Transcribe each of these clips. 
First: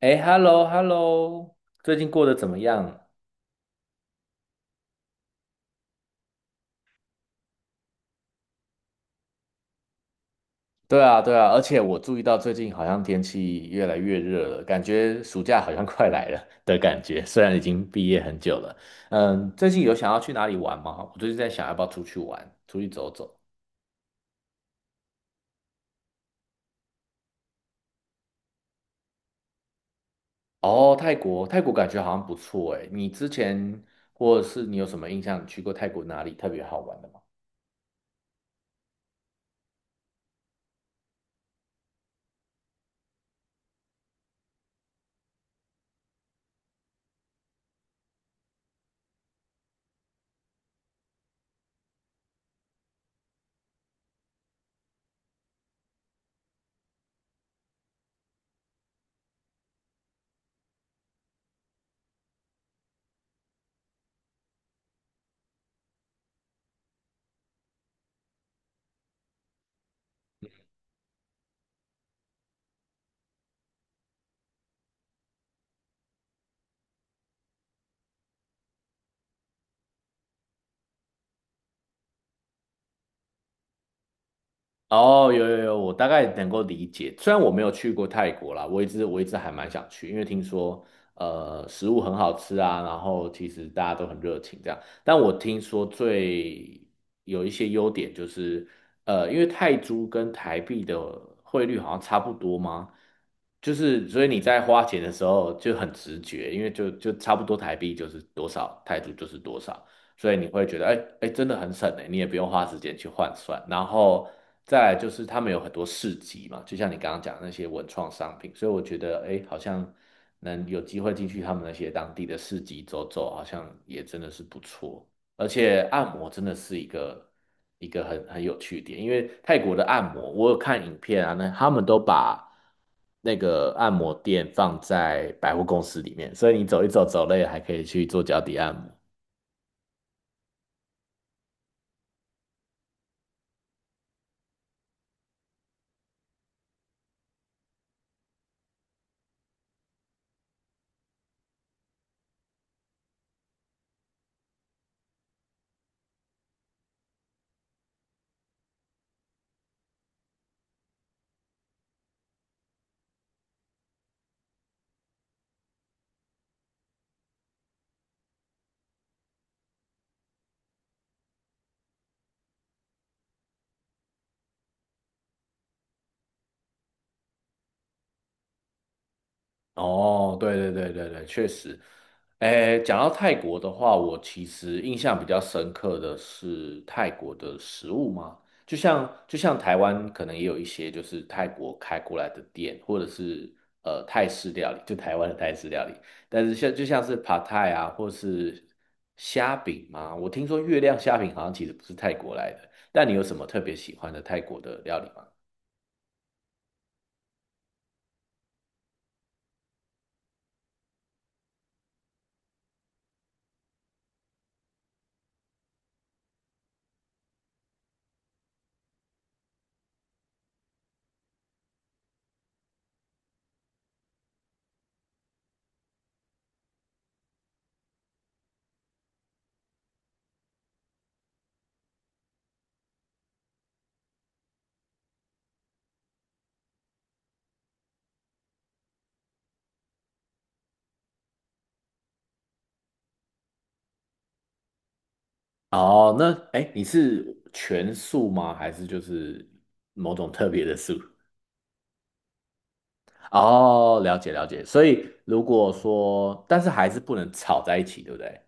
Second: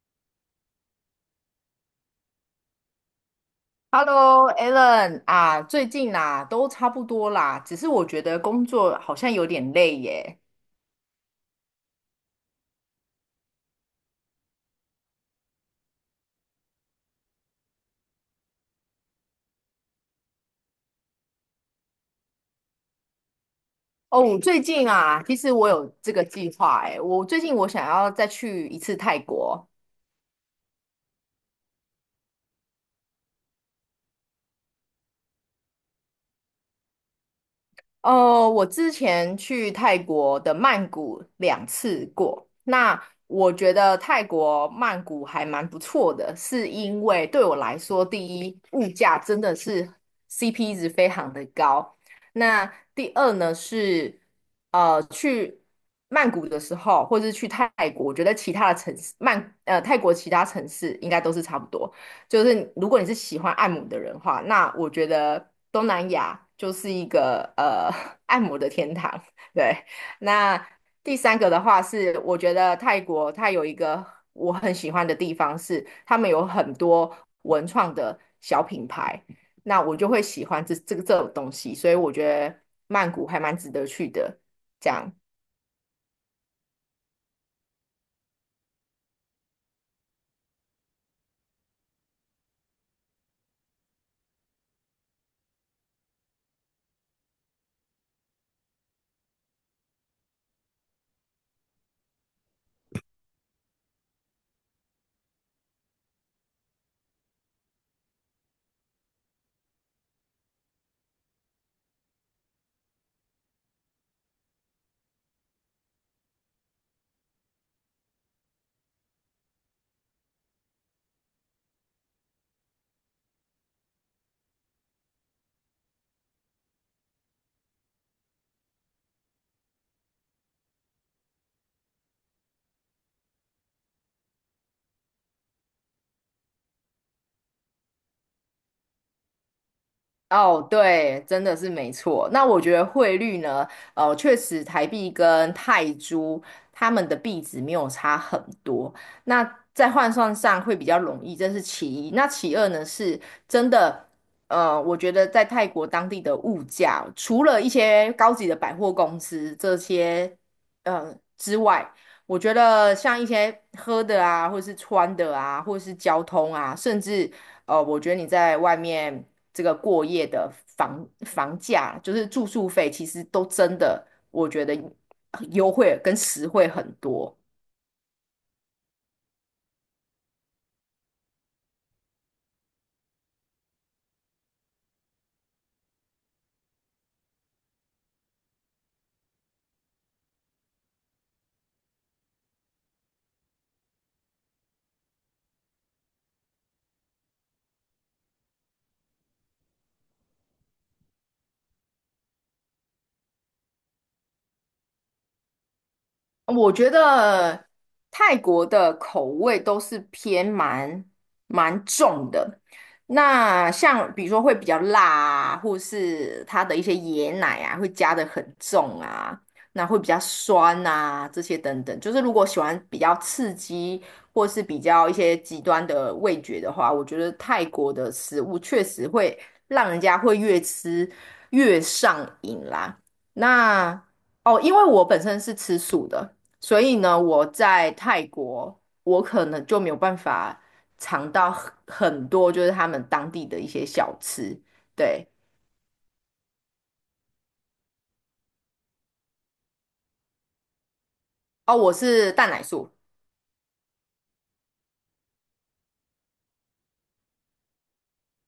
哎，hello，hello，最近过得怎么样？Hello，Alan 啊，最近啦、都差不多啦，只是我觉得工作好像有点累耶。对啊，对啊，而且我注意到最近好像天气越来越热了，感觉暑假好像快来了的感觉。虽然已经毕业很久了，嗯，最近有想要去哪里玩吗？我最近在想要不要出去玩，出去走走。哦，我最近啊，其实我有这个计划哎，我最近我想要再去一次泰国。哦，泰国，泰国感觉好像不错诶。你之前或者是你有什么印象？你去过泰国哪里特别好玩的吗？我之前去泰国的曼谷两次过，那我觉得泰国曼谷还蛮不错的，是因为对我来说，第一，物价真的是 CP 值非常的高。那第二呢是，去曼谷的时候，或是去泰国，我觉得其他的城市，泰国其他城市应该都是差不多。就是如果你是喜欢按摩的人的话，那我觉得东南亚就是一个按摩的天堂。对。那第三个的话是，我觉得泰国它有一个我很喜欢的地方是，他们有很多文创的小品牌，那我就会喜欢这个这种东西，所以我觉得曼谷还蛮值得去的。这样。哦，有有有，我大概能够理解。虽然我没有去过泰国啦，我一直还蛮想去，因为听说食物很好吃啊，然后其实大家都很热情这样。但我听说最有一些优点就是，因为泰铢跟台币的汇率好像差不多吗？就是所以你在花钱的时候就很直觉，因为就差不多台币就是多少，泰铢就是多少。所以你会觉得，哎，真的很省哎，你也不用花时间去换算。然后再来就是他们有很多市集嘛，就像你刚刚讲的那些文创商品，所以我觉得，哎，好像能有机会进去他们那些当地的市集走走，好像也真的是不错。而且按摩真的是一个很有趣的点，因为泰国的按摩，我有看影片啊，那他们都把那个按摩店放在百货公司里面，所以你走一走，走累了还可以去做脚底按摩。哦，对，真的是没错。那我觉得汇率呢，确实台币跟泰铢它们的币值没有差很多，那在换算上会比较容易，这是其一。那其二呢，是真的。我觉得在泰国当地的物价，除了一些高级的百货公司这些之外，我觉得像一些喝的啊，或是穿的啊，或是交通啊，甚至哦，我觉得你在外面这个过夜的房价，就是住宿费，其实都真的，我觉得优惠跟实惠很多。哦，对对对对对，确实。诶，讲到泰国的话，我其实印象比较深刻的是泰国的食物嘛，就像台湾可能也有一些就是泰国开过来的店，或者是泰式料理，就台湾的泰式料理，但是像就像是 Pad t a i 啊，或是虾饼嘛，我听说月亮虾饼好像其实不是泰国来的，但你有什么特别喜欢的泰国的料理吗？我觉得泰国的口味都是偏蛮重的，那像比如说会比较辣啊，或是它的一些椰奶啊，会加的很重啊，那会比较酸啊，这些等等。就是如果喜欢比较刺激，或是比较一些极端的味觉的话，我觉得泰国的食物确实会让人家会越吃越上瘾啦。那哦，因为我本身是吃素的，所以呢，我在泰国，我可能就没有办法尝到很多就是他们当地的一些小吃。对。哦，那哎，你是全素吗？还是就是某种特别的素？哦，我是蛋奶素。哦，了解了解。所以如果说，但是还是不能炒在一起，对不对？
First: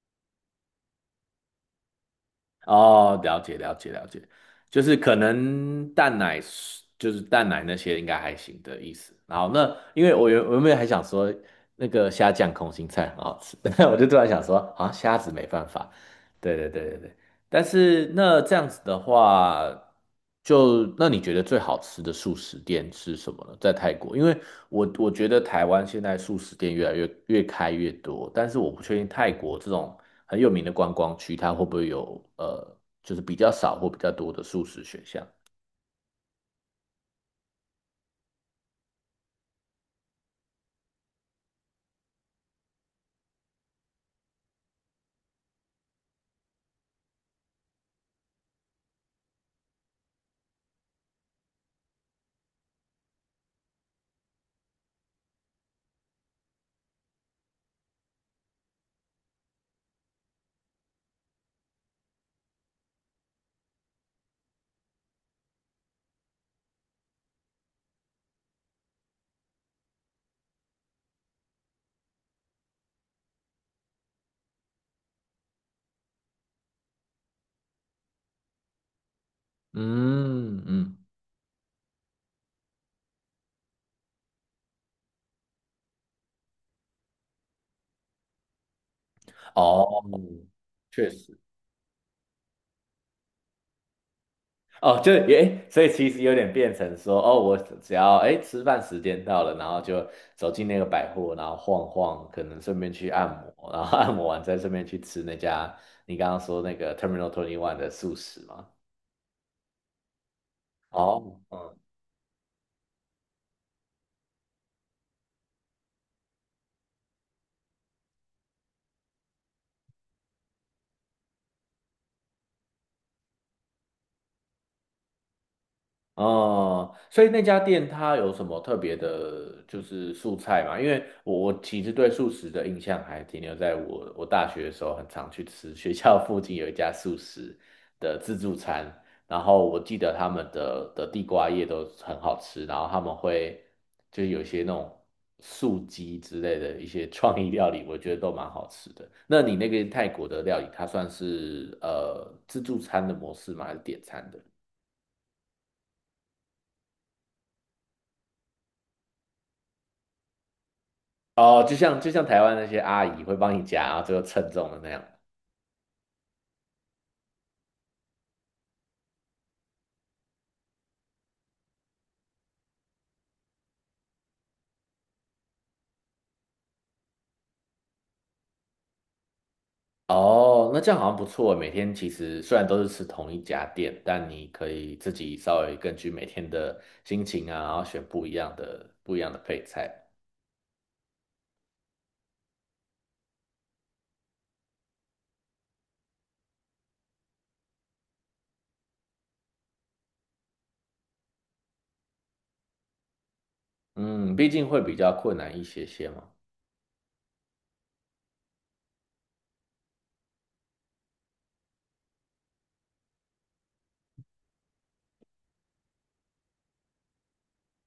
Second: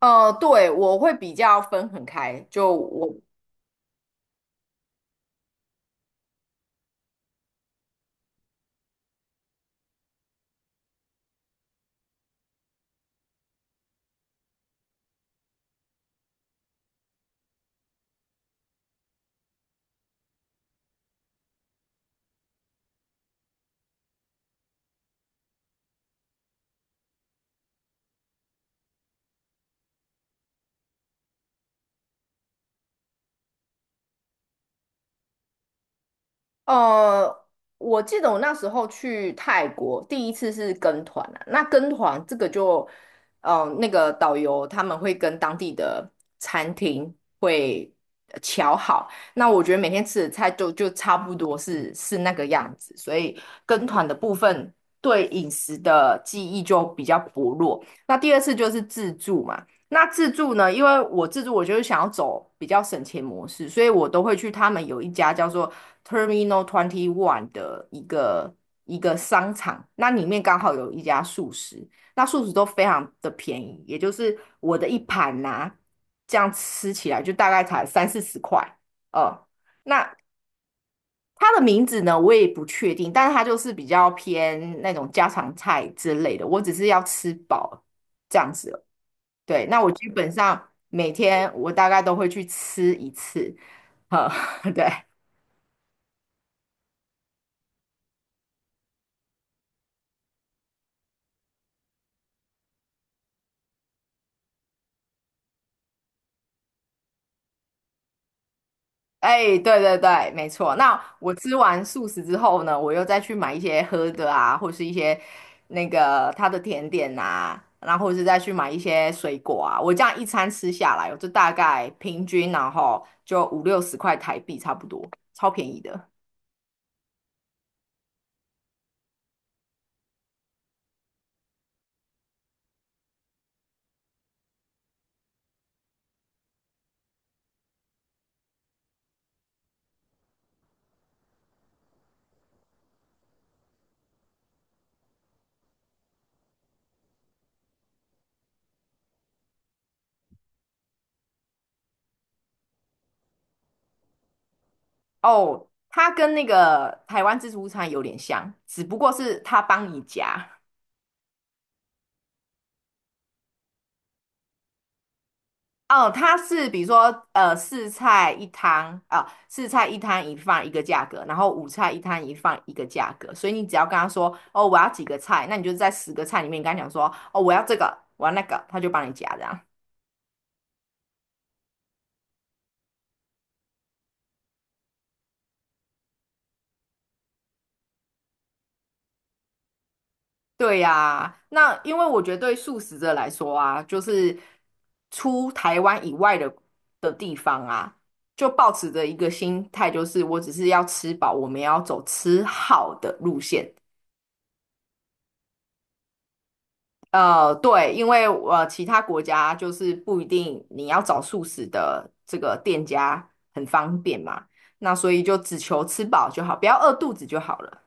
对，我会比较分很开，就我。哦，了解了解了解，就是可能蛋奶是就是蛋奶那些应该还行的意思。然后那因为我原本还想说那个虾酱空心菜很好吃，但我就突然想说，啊，虾子没办法。对对对对对，但是那这样子的话，就那你觉得最好吃的素食店是什么呢？在泰国，因为我觉得台湾现在素食店越来越开越多，但是我不确定泰国这种很有名的观光区，它会不会有就是比较少或比较多的素食选项？呃，我记得我那时候去泰国，第一次是跟团啊。那跟团这个就，那个导游他们会跟当地的餐厅会瞧好。那我觉得每天吃的菜就差不多是那个样子，所以跟团的部分对饮食的记忆就比较薄弱。那第二次就是自助嘛。那自助呢？因为我自助，我就是想要走比较省钱模式，所以我都会去他们有一家叫做 Terminal Twenty One 的一个商场，那里面刚好有一家素食，那素食都非常的便宜，也就是我的一盘呐、这样吃起来就大概才三四十块。呃，那嗯嗯，它的名字呢，我也不确定，但是它就是比较偏那种家常菜之类的，我只是要吃饱这样子。对，那我哦，基本上确每实，天我大概都会去吃一次。呵，对。哦，就诶，所以其实有点变成说，哦，我只要诶吃饭时间到了，然后就走进那个百货，然后晃晃，可能顺便去按摩，然后按摩完再顺便去吃那家你刚刚说那个 Terminal Twenty One 的素食嘛。哎，对对对，没错。那我哦，吃嗯。完素食之后呢，我又再去买一些喝的啊，或是一些那个它的甜点啊，然后或是再去买一些水果啊。我这样一餐吃下来哦，我就大概平均然后就五六十块台币差不多，超便宜的。哦，所以那家店它有什么特别的，就是素菜嘛？因为我其实对素食的印象还停留在我大学的时候，很常去吃学校 附近有一家素食的自助餐，然后我记得他们的地瓜叶都很好吃，然后他们会就是有一些那种素鸡之类的一些创意料理，我觉得都蛮好吃的。那你那个泰国的料理，它算是自助餐的模式吗？还是点餐的？哦，它跟那个台湾自助餐有点像，只不过是它帮你夹。哦，就像台湾那些阿姨会帮你夹，然后最后称重的那样。哦，它是比如说，四菜一汤一饭一个价格，然后五菜一汤一饭一个价格，所以你只要跟他说，哦，我要几个菜，那你就在十个菜里面跟他讲说，哦，我要这个，我要那个，他就帮你夹这样。哦，那这样好像不错欸。每天其实虽然都是吃同一家店，但你可以自己稍微根据每天的心情啊，然后选不一样的配菜。对呀、那因为我觉得对素食者来说啊，就是出台湾以外的地方啊，就抱持着一个心态，就是我只是要吃饱，我们要走吃好的路线。嗯，毕竟会比较困难一些些嘛。对，因为其他国家就是不一定你要找素食的这个店家很方便嘛，那所以就只求吃饱就好，不要饿肚子就好了。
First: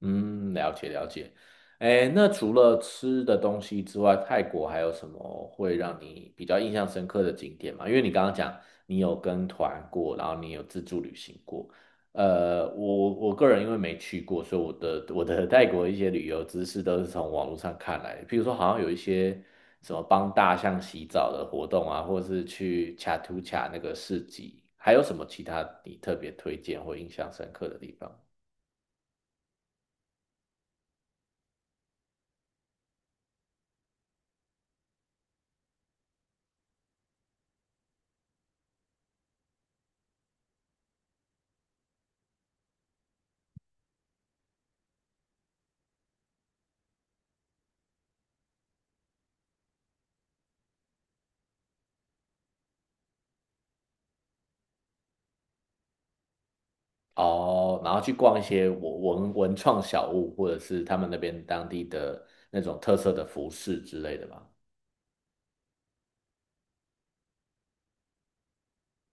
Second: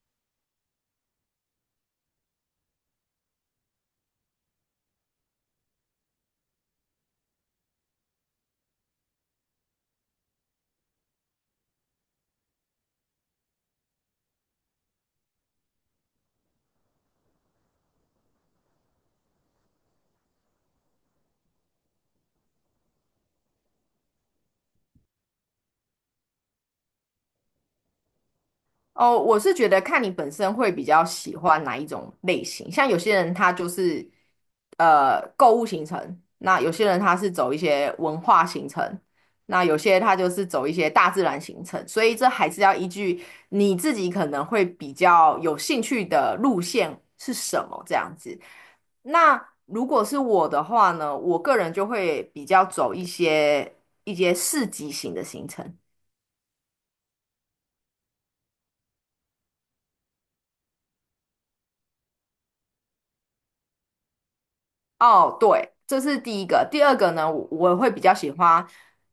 嗯，了解了解。哎，那除了吃的东西之外，泰国还有什么会让你比较印象深刻的景点吗？因为你刚刚讲你有跟团过，然后你有自助旅行过。我个人因为没去过，所以我的泰国一些旅游知识都是从网络上看来的。譬如说，好像有一些什么帮大象洗澡的活动啊，或是去恰图恰那个市集，还有什么其他你特别推荐或印象深刻的地方？哦，我是觉得看你本身会比较喜欢哪一种类型，像有些人他就是购物行程，那有些人他是走一些文化行程，那有些他就是走一些大自然行程，所以这还是要依据你自己可能会比较有兴趣的路线是什么这样子。那如果是我的话呢，我个人就会比较走一些市集型的行程。哦，然后去逛一些文创小物，或者是他们那边当地的那种特色的服饰之类的吧。哦，对，这是第一个。第二个呢，我会比较喜欢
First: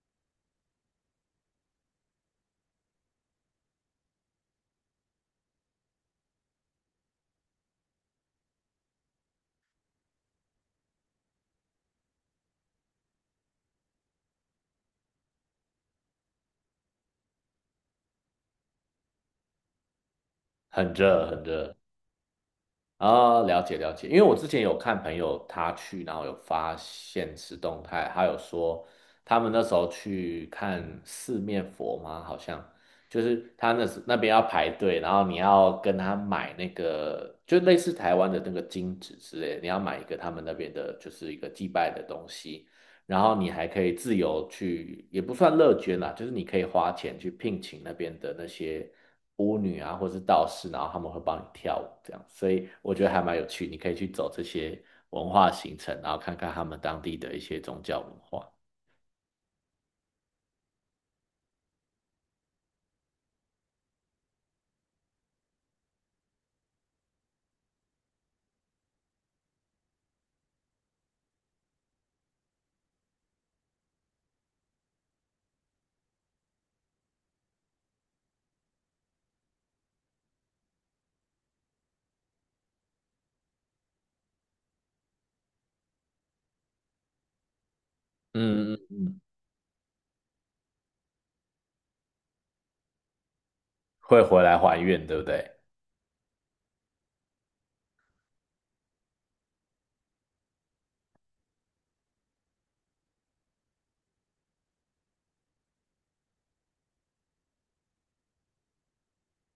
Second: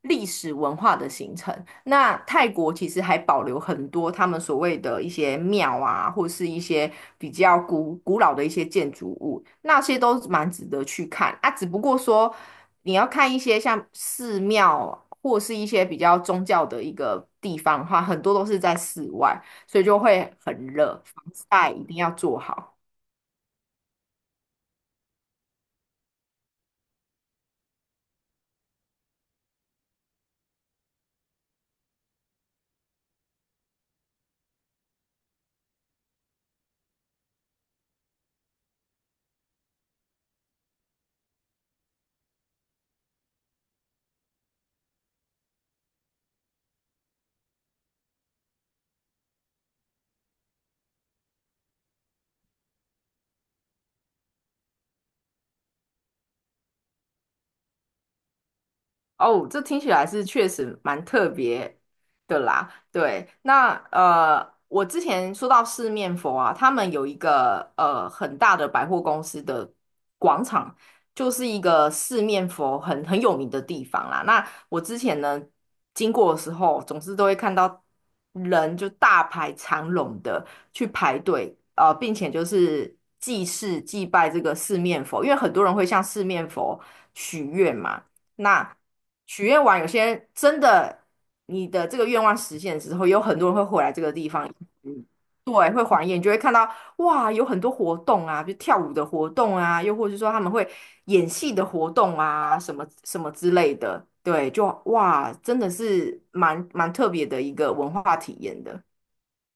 历史文化的行程。那泰国其实还保留很多他们所谓的一些庙啊，或是一些比较古老的一些建筑物，那些都蛮值得去看啊。只不过说你要看一些像寺庙或是一些比较宗教的一个地方的话，很多都是在室外，所以就会很很热，防热，很晒热一定要做好。啊，了解了解。因为我之前有看朋友他去，然后有发现实动态，他有说他们那时候去看四面佛吗？好像就是他那时那边要排队，然后你要跟他买那个，就类似台湾的那个金纸之类的，你要买一个他们那边的，就是一个祭拜的东西。然后你还可以自由去，也不算乐捐啦，就是你可以花钱去聘请那边的那些巫女啊，或是道士，然后他们会帮你跳舞这样，所以我觉得还蛮有趣，你可以去走这些文化行程，然后看看他们当地的一些宗教文化。哦，这听起来是确实蛮特别的啦。对，那我之前说到四面佛啊，他们有一个很大的百货公司的广场，就是一个四面佛很有名的地方啦。那我之前呢经过的时候，总是都会看到人就大排长龙的去排队，并且就是祭祀祭拜这个四面佛，因为很多人会向四面佛许愿嘛。嗯那嗯嗯，许愿完，有些人真的你的这个愿望实现之后，有很多人会回来这个会地回方。来还嗯，愿，对不对？对，会还愿，你就会看到哇，有很多活动啊，比如跳舞的活动啊，又或者是说他们会演戏的活动啊，什么什么之类的，对，就哇，真的是蛮特别的一个文化体验的。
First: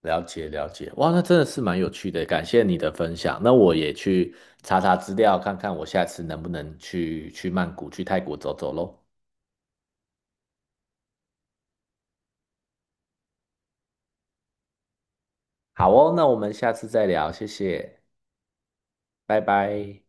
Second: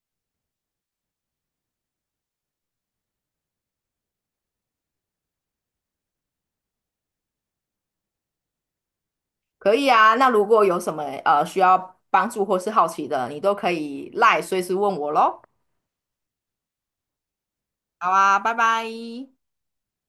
了解了解，哇，那真的是蛮有趣的，感谢你的分享。那我也去查查资料，看看我下次能不能去去曼谷、去泰国走走喽。可以啊，那如果有什么需要帮助或是好奇的，你都可以赖随时问我喽。好哦，那我们下次再聊，谢谢，好啊，拜拜。拜拜。